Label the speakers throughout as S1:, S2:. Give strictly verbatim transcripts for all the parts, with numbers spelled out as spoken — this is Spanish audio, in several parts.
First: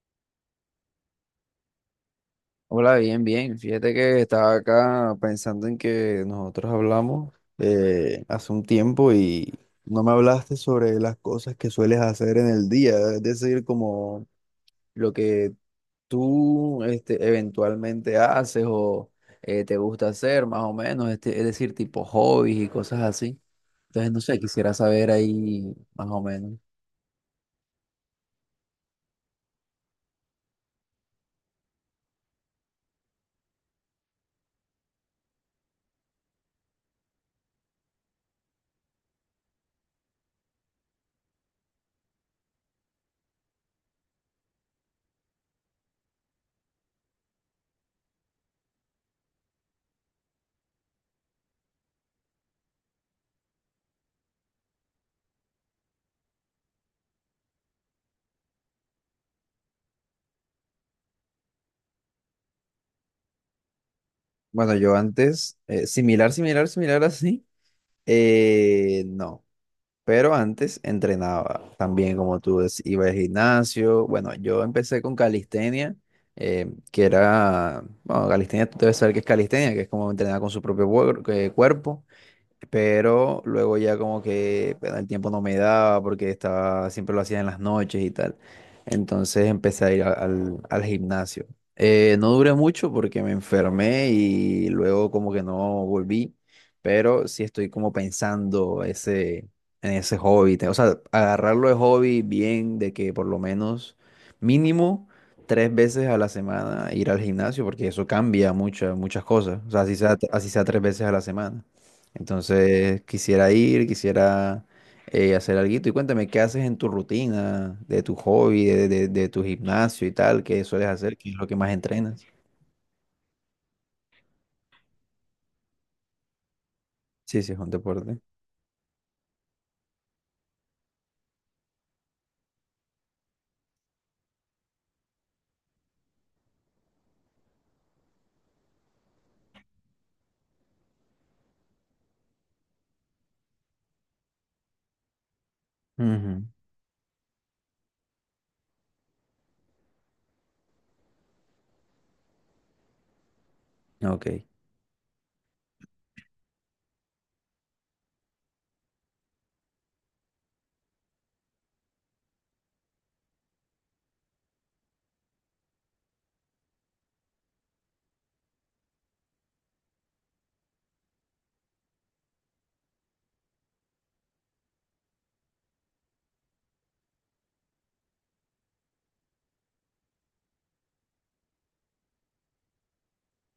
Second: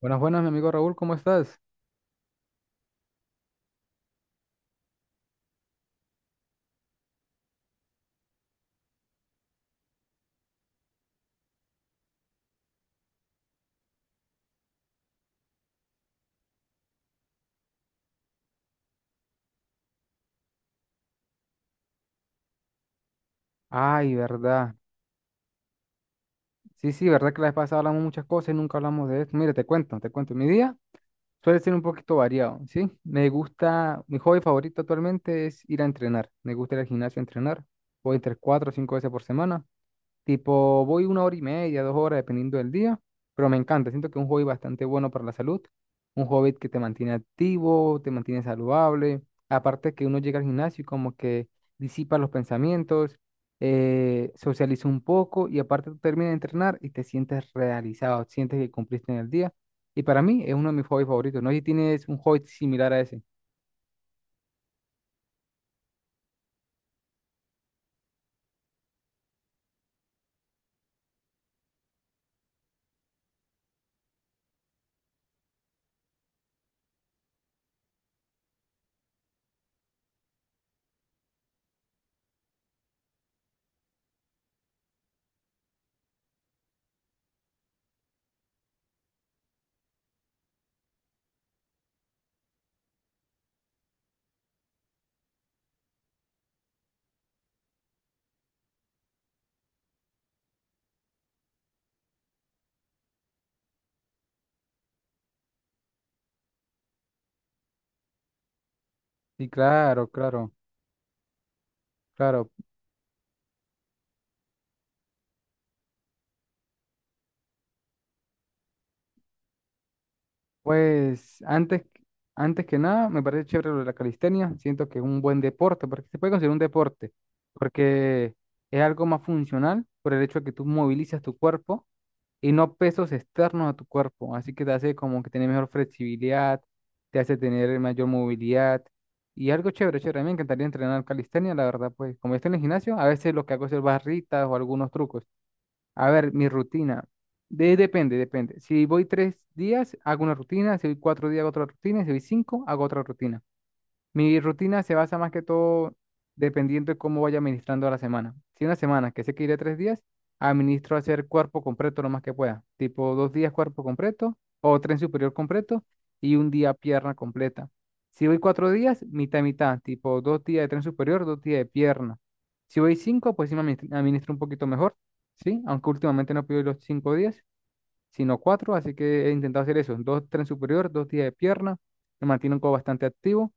S1: Buenas, buenas, mi amigo Raúl, ¿cómo estás?
S2: Hola, bien, bien. Fíjate que estaba acá pensando en que nosotros hablamos eh, hace un tiempo y no me hablaste sobre las cosas que sueles hacer en el día, es decir, como lo que tú este, eventualmente haces o eh, te gusta hacer, más o menos, este, es decir, tipo hobbies y cosas así. Entonces,
S1: Ay,
S2: no sé, quisiera
S1: verdad.
S2: saber ahí más o menos.
S1: Sí, sí, verdad que la vez pasada hablamos muchas cosas y nunca hablamos de esto. Mire, te cuento, te cuento. Mi día suele ser un poquito variado, ¿sí? Me gusta, mi hobby favorito actualmente es ir a entrenar. Me gusta ir al gimnasio a entrenar. Voy entre cuatro o cinco veces por semana. Tipo, voy una hora y media, dos horas, dependiendo del día, pero me encanta. Siento que es un hobby bastante bueno para la salud. Un hobby que te mantiene activo, te mantiene saludable. Aparte que uno llega al gimnasio y como que disipa los pensamientos, eh, socializa un poco y aparte tú terminas de entrenar y te sientes realizado, sientes que cumpliste en el día. Y para mí es uno de mis hobbies favoritos. No sé si tienes un hobby similar a ese.
S2: Bueno, yo antes, eh, similar, similar, similar así, eh, no. Pero antes entrenaba también, como tú decías, iba al gimnasio. Bueno, yo empecé con calistenia, eh, que era, bueno, calistenia, tú debes saber qué es calistenia, que es como entrenar con su propio cuer- eh, cuerpo, pero luego ya como que bueno, el tiempo no me daba porque estaba, siempre lo hacía en las noches y tal. Entonces empecé a ir a- al, al gimnasio. Eh, no duré mucho porque me enfermé y luego como que no volví, pero sí estoy como pensando ese, en ese hobby. te- O sea, agarrarlo de hobby bien, de que por lo menos mínimo tres veces a la semana ir al gimnasio, porque eso cambia muchas, muchas
S1: Sí,
S2: cosas. O sea, así
S1: claro,
S2: sea, así
S1: claro,
S2: sea tres veces a la semana.
S1: claro.
S2: Entonces quisiera ir, quisiera eh, hacer algo. Y cuéntame, ¿qué haces en tu rutina, de tu hobby, de, de- de tu gimnasio y tal? ¿Qué sueles hacer? ¿Qué es
S1: Pues
S2: lo que más
S1: antes,
S2: entrenas?
S1: antes que nada, me parece chévere lo de la calistenia. Siento que es un buen deporte, porque se puede considerar un deporte,
S2: Sí, sí, es un deporte.
S1: porque es algo más funcional por el hecho de que tú movilizas tu cuerpo y no pesos externos a tu cuerpo. Así que te hace como que tener mejor flexibilidad, te hace tener mayor movilidad y algo chévere, chévere. A mí me encantaría entrenar calistenia, la verdad, pues como yo estoy en el gimnasio, a veces lo que hago es hacer barritas o algunos trucos. A ver, mi rutina. De- depende, depende. Si voy tres días, hago una rutina. Si voy cuatro días, hago otra rutina. Si voy cinco, hago otra rutina.
S2: Ujú, ok.
S1: Mi rutina se basa más que todo dependiendo de cómo vaya administrando la semana. Si una semana que sé que iré tres días, administro hacer cuerpo completo lo más que pueda. Tipo dos días cuerpo completo o tren superior completo y un día pierna completa. Si voy cuatro días, mitad y mitad. Tipo dos días de tren superior, dos días de pierna. Si voy cinco, pues sí me administ- administro un poquito mejor, ¿sí? Aunque últimamente no pido los cinco días, sino cuatro, así que he intentado hacer eso. Dos tren superior, dos días de pierna. Me mantiene un poco bastante activo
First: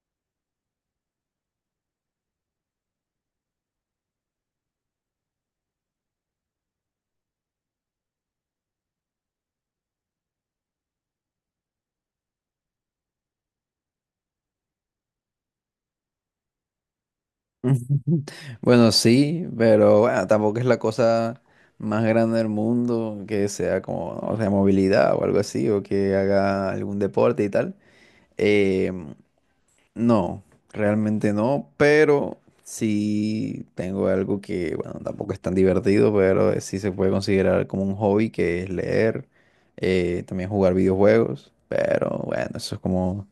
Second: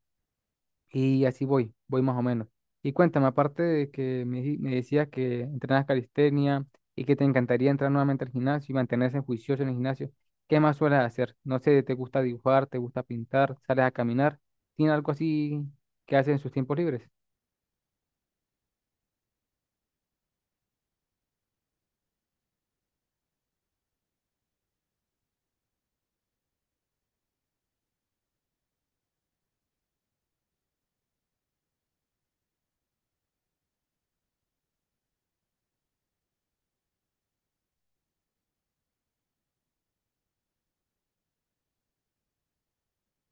S1: y así voy, voy más o menos. Y cuéntame, aparte de que me, di- me decías que entrenas calistenia y que te encantaría entrar nuevamente al gimnasio y mantenerse juicioso en el gimnasio, ¿qué más sueles hacer? No sé, ¿te gusta dibujar, te gusta pintar, sales a caminar? ¿Tiene algo así que haces en sus tiempos libres?
S2: Bueno, sí, pero bueno, tampoco es la cosa más grande del mundo que sea como, o sea, movilidad o algo así, o que haga algún deporte y tal. Em, No, realmente no, pero sí tengo algo que, bueno, tampoco es tan divertido, pero eh, sí se puede considerar como un hobby, que es leer, eh, también jugar videojuegos, pero bueno, eso es como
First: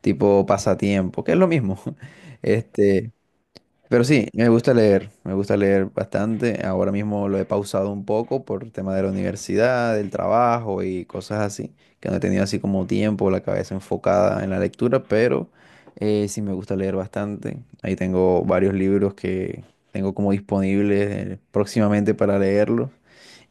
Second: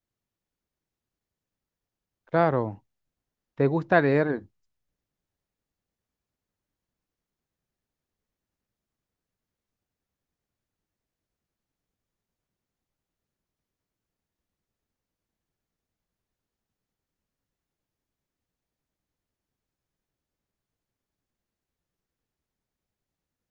S2: tipo pasatiempo, que es lo mismo.
S1: Claro,
S2: Este,
S1: ¿te gusta
S2: pero sí,
S1: leer?
S2: me gusta leer, me gusta leer bastante. Ahora mismo lo he pausado un poco por tema de la universidad, del trabajo y cosas así, que no he tenido así como tiempo, la cabeza enfocada en la lectura, pero eh, sí me gusta leer bastante. Ahí tengo varios libros que tengo como disponibles eh, próximamente para leerlos.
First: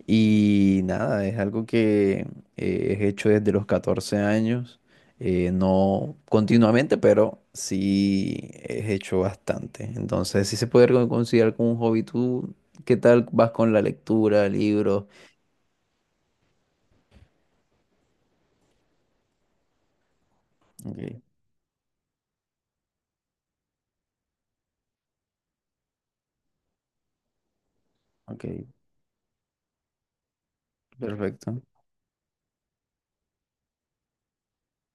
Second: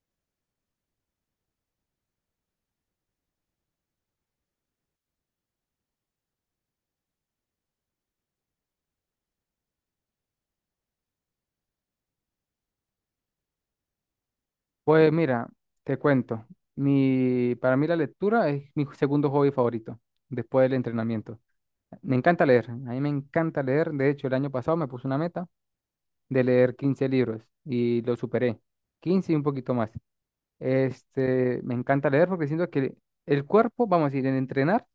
S2: Y nada, es algo que eh, he hecho desde los catorce años, eh, no continuamente, pero sí he hecho bastante. Entonces, sí se puede con- considerar como un hobby. ¿Tú qué tal vas con la lectura, libros?
S1: Pues mira, te cuento. Mi, para mí la lectura es mi segundo hobby favorito después del
S2: Ok,
S1: entrenamiento. Me encanta leer, a mí me encanta leer. De hecho, el año pasado me puse una meta de leer quince libros y lo
S2: ok,
S1: superé. Quince y un poquito más. Este,
S2: perfecto.
S1: me encanta leer porque siento que el cuerpo, vamos a decir, en entrenar,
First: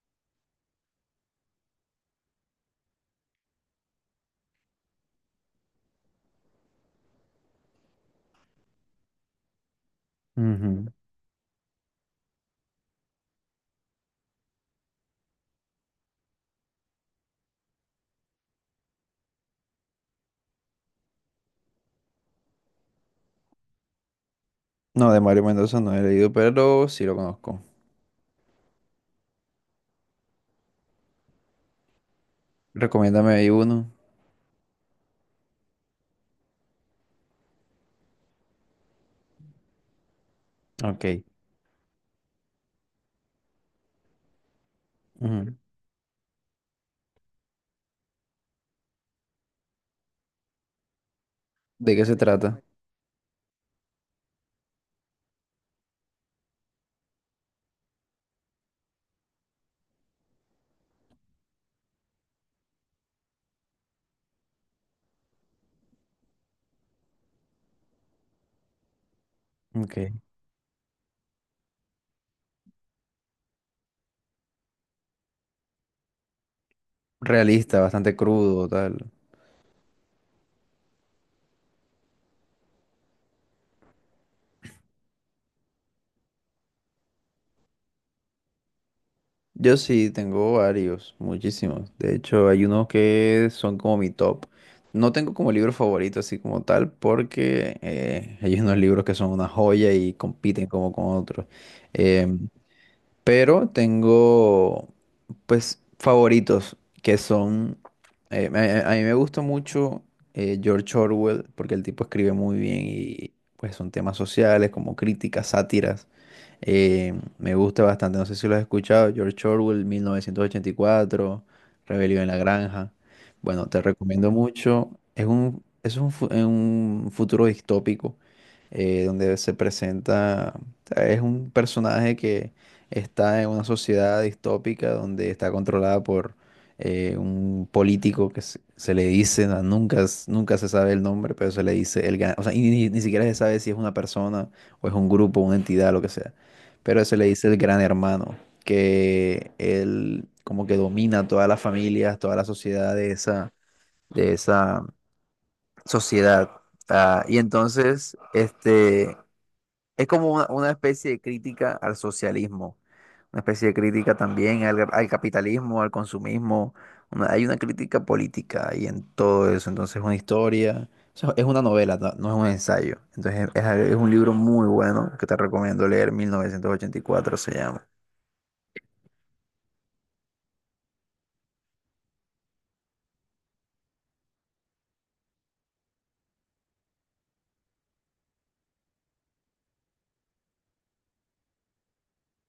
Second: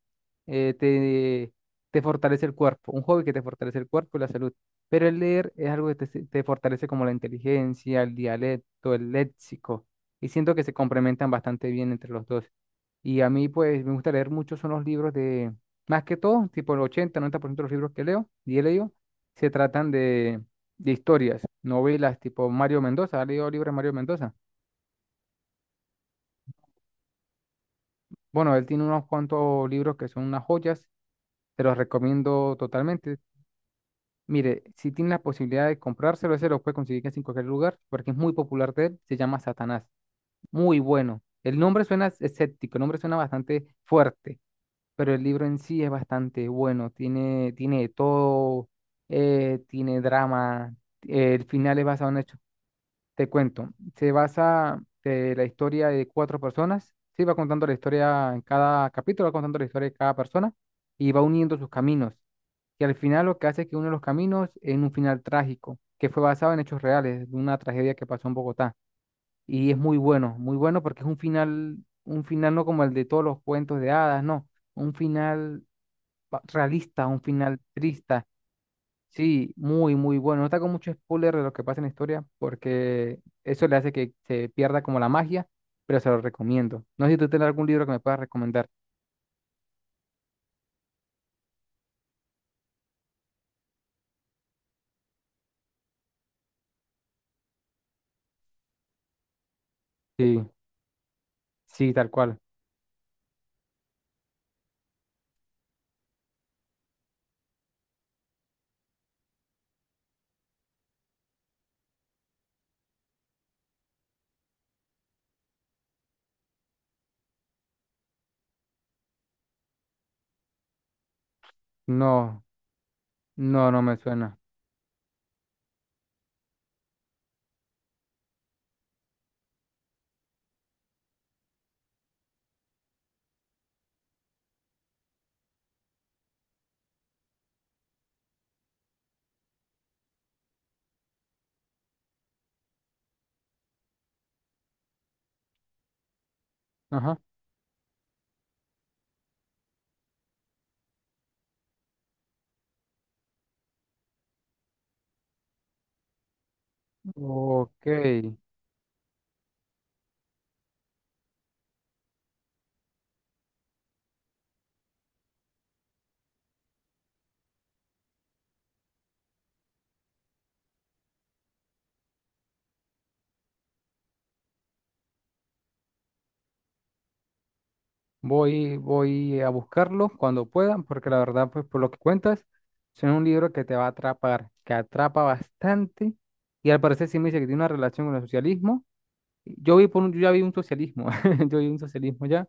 S1: eh, te, te fortalece el cuerpo, un hobby que te fortalece el cuerpo y la salud. Pero el leer es algo que te, se- te fortalece como la inteligencia, el dialecto, el léxico. Y siento que se
S2: Ujú.
S1: complementan bastante bien entre los dos. Y a mí, pues, me gusta leer mucho, son los libros de, más que todo, tipo el ochenta, noventa por ciento de los libros que leo y he leído, se tratan de, de historias, novelas tipo Mario Mendoza. ¿Has leído libros de Mario Mendoza?
S2: No, de Mario Mendoza no he leído, pero sí lo conozco.
S1: Bueno, él tiene unos cuantos libros que son unas joyas, te los recomiendo totalmente.
S2: Recomiéndame ahí uno.
S1: Mire, si tiene la posibilidad de comprárselo, ese lo puede conseguir casi en cualquier lugar, porque es muy popular de él, se llama Satanás. Muy bueno.
S2: Ok.
S1: El nombre suena escéptico, el nombre suena bastante fuerte, pero el libro
S2: Ujú.
S1: en sí es bastante bueno, tiene, tiene de todo, eh, tiene drama, eh, el final es
S2: ¿De qué
S1: basado
S2: se
S1: en hechos.
S2: trata?
S1: Te cuento, se basa de la historia de cuatro personas, sí, va contando la historia en cada capítulo, va contando la historia de cada persona y va uniendo sus caminos. Y al final lo que hace es que une los caminos en un final trágico, que fue basado en hechos reales, de una tragedia que pasó en Bogotá. Y es muy
S2: Ok.
S1: bueno, muy bueno porque es un final, un final no como el de todos los cuentos de hadas, no, un final pa- realista, un final
S2: Realista, bastante
S1: triste.
S2: crudo, tal.
S1: Sí, muy, muy bueno. No te hago mucho spoiler de lo que pasa en la historia porque eso le hace que se pierda como la magia, pero se lo recomiendo. No sé si tú tienes algún libro que me puedas recomendar.
S2: Yo sí tengo varios, muchísimos. De hecho, hay unos que son como mi top. No tengo como libro favorito así como tal, porque eh, hay unos libros que son una joya y
S1: Sí,
S2: compiten como con otros.
S1: sí, tal cual.
S2: Em, pero tengo, pues, favoritos que son... eh, me- a, a mí me gusta mucho eh, George Orwell, porque el tipo escribe muy bien y pues son temas sociales como críticas, sátiras. Eh, me gusta bastante, no sé si lo has escuchado, George Orwell, mil novecientos ochenta y cuatro, Rebelión en la
S1: No,
S2: Granja. Bueno,
S1: no, no
S2: te
S1: me
S2: recomiendo
S1: suena.
S2: mucho. Es un, es un, fu- es un futuro distópico eh, donde se presenta, o sea, es un personaje que está en una sociedad distópica donde está controlada por eh, un político que se, se le dice, no, nunca, s- nunca se sabe el nombre, pero se le dice el gan- o sea, y ni, ni siquiera se sabe si es una persona o es un grupo, una entidad, lo que sea. Pero
S1: Ajá.
S2: se le dice el gran hermano, que él como que domina todas las familias, toda la sociedad de esa, de esa sociedad. Ah, y
S1: Ok.
S2: entonces, este, es como una, una especie de crítica al socialismo, una especie de crítica también al, al capitalismo, al consumismo. una- hay una crítica política ahí en todo eso. Entonces es una historia, o sea, es una novela, no, no es un ensayo. Entonces es, es un libro muy bueno que te recomiendo leer, mil novecientos ochenta y cuatro se llama.
S1: Voy, voy a buscarlo cuando pueda porque la verdad, pues por lo que cuentas, suena un libro que te va a atrapar, que atrapa bastante y al parecer sí me dice que tiene una relación con el socialismo. Yo vi por un, yo ya vi un socialismo, yo vi un socialismo ya.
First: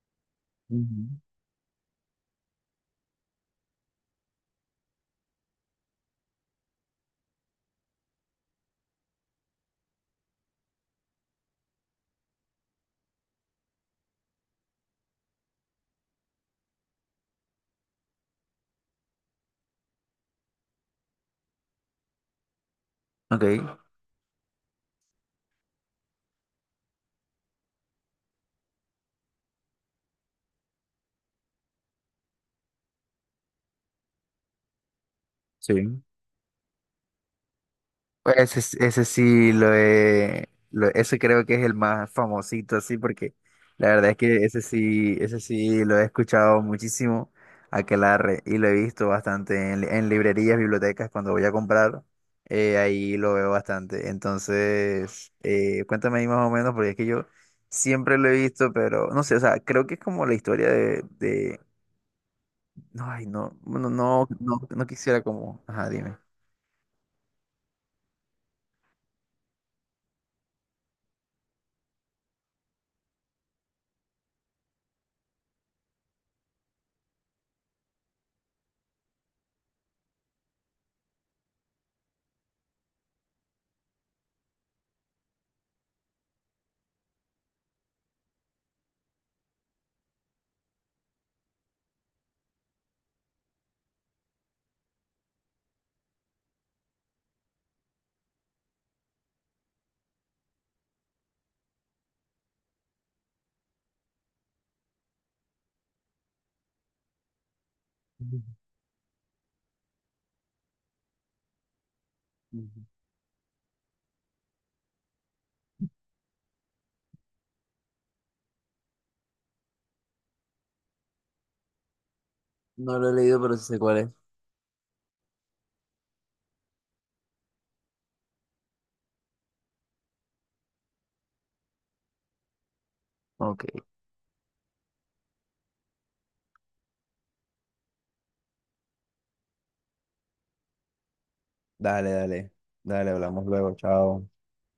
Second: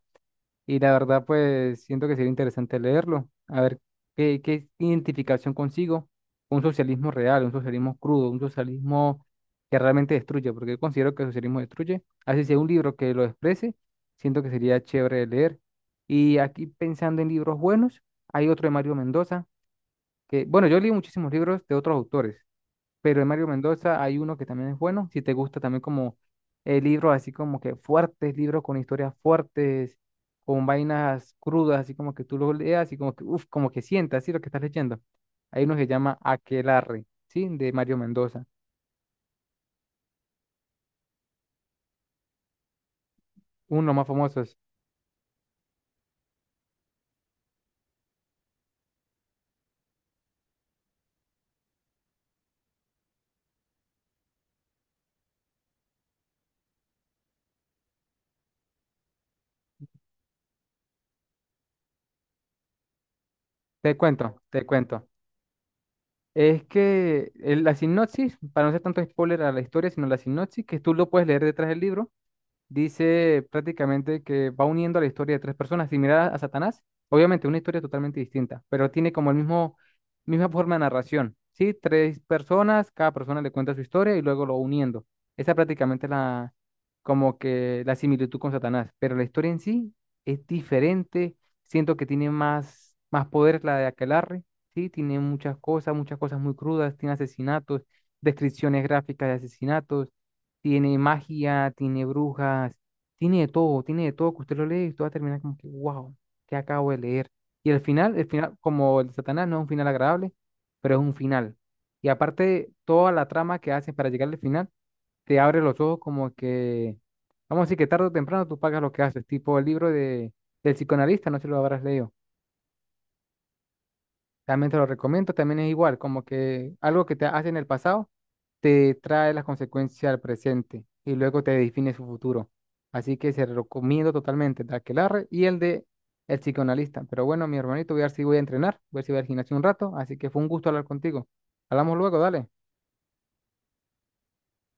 S1: Y la
S2: Ujú.
S1: verdad, pues siento que sería interesante leerlo, a ver qué, qué identificación consigo con un socialismo real, un socialismo crudo, un socialismo que realmente destruye, porque yo considero que el socialismo destruye. Así sea un libro que lo exprese, siento que sería chévere de leer. Y aquí pensando en libros buenos, hay otro de Mario Mendoza, que, bueno, yo leí muchísimos libros de otros autores, pero de Mario
S2: Ok.
S1: Mendoza hay uno que también es bueno, si te gusta también como eh, libros así como que fuertes, libros con historias fuertes, con vainas crudas, así como que tú lo leas y como que, uf, como que sientas, así lo que estás leyendo. Hay uno que se
S2: Sí.
S1: llama Aquelarre, ¿sí? De Mario Mendoza,
S2: Pues Ese, ese sí lo he, lo- ese creo que es el más famosito así porque
S1: uno de
S2: la
S1: los más
S2: verdad es que
S1: famosos.
S2: ese sí, ese sí lo he escuchado muchísimo, aquelarre, y lo he visto bastante en, li- en librerías, bibliotecas cuando voy a comprar, eh, ahí lo veo bastante. Entonces, eh, cuéntame ahí más o menos porque es que yo siempre lo he visto, pero no sé, o sea, creo que es como la historia de, de, no, ay, no, no,
S1: Te
S2: no,
S1: cuento,
S2: no,
S1: te
S2: no
S1: cuento.
S2: quisiera como, ajá, dime.
S1: Es que el- la sinopsis, para no ser tanto spoiler a la historia, sino la sinopsis, que tú lo puedes leer detrás del libro dice prácticamente que va uniendo la historia de tres personas similar a Satanás. Obviamente, una historia totalmente distinta, pero tiene como el mismo, misma forma de narración. Sí, tres personas, cada persona le cuenta su historia y luego lo va uniendo. Esa prácticamente es la, como que la similitud con Satanás, pero la historia en sí es diferente. Siento que tiene más, más poder la de Aquelarre, sí, tiene muchas cosas, muchas cosas muy crudas, tiene asesinatos, descripciones gráficas de asesinatos, tiene magia, tiene brujas, tiene de todo, tiene de todo que usted lo lee y usted va a terminar como que, wow, ¿qué acabo de leer? Y el final, el final, como el de Satanás, no es un final agradable, pero es un final. Y aparte,
S2: Ujú.
S1: toda la trama que hacen para llegar al final, te abre los ojos como que, vamos a decir que tarde o temprano tú pagas lo que haces, tipo el libro de, del psicoanalista, no sé si lo habrás leído.
S2: No lo he leído, pero sí sé cuál es.
S1: También te lo recomiendo, también es igual, como que algo que te hace en el pasado te trae las consecuencias al presente y luego te define su futuro. Así que se lo
S2: Ok.
S1: recomiendo totalmente el de Aquelarre y el de El Psicoanalista. Pero bueno, mi hermanito, voy a ver si voy a entrenar, voy a ver si voy al gimnasio un rato, así que fue un gusto hablar contigo. Hablamos
S2: Dale,
S1: luego, dale.
S2: dale, dale, hablamos luego, chao.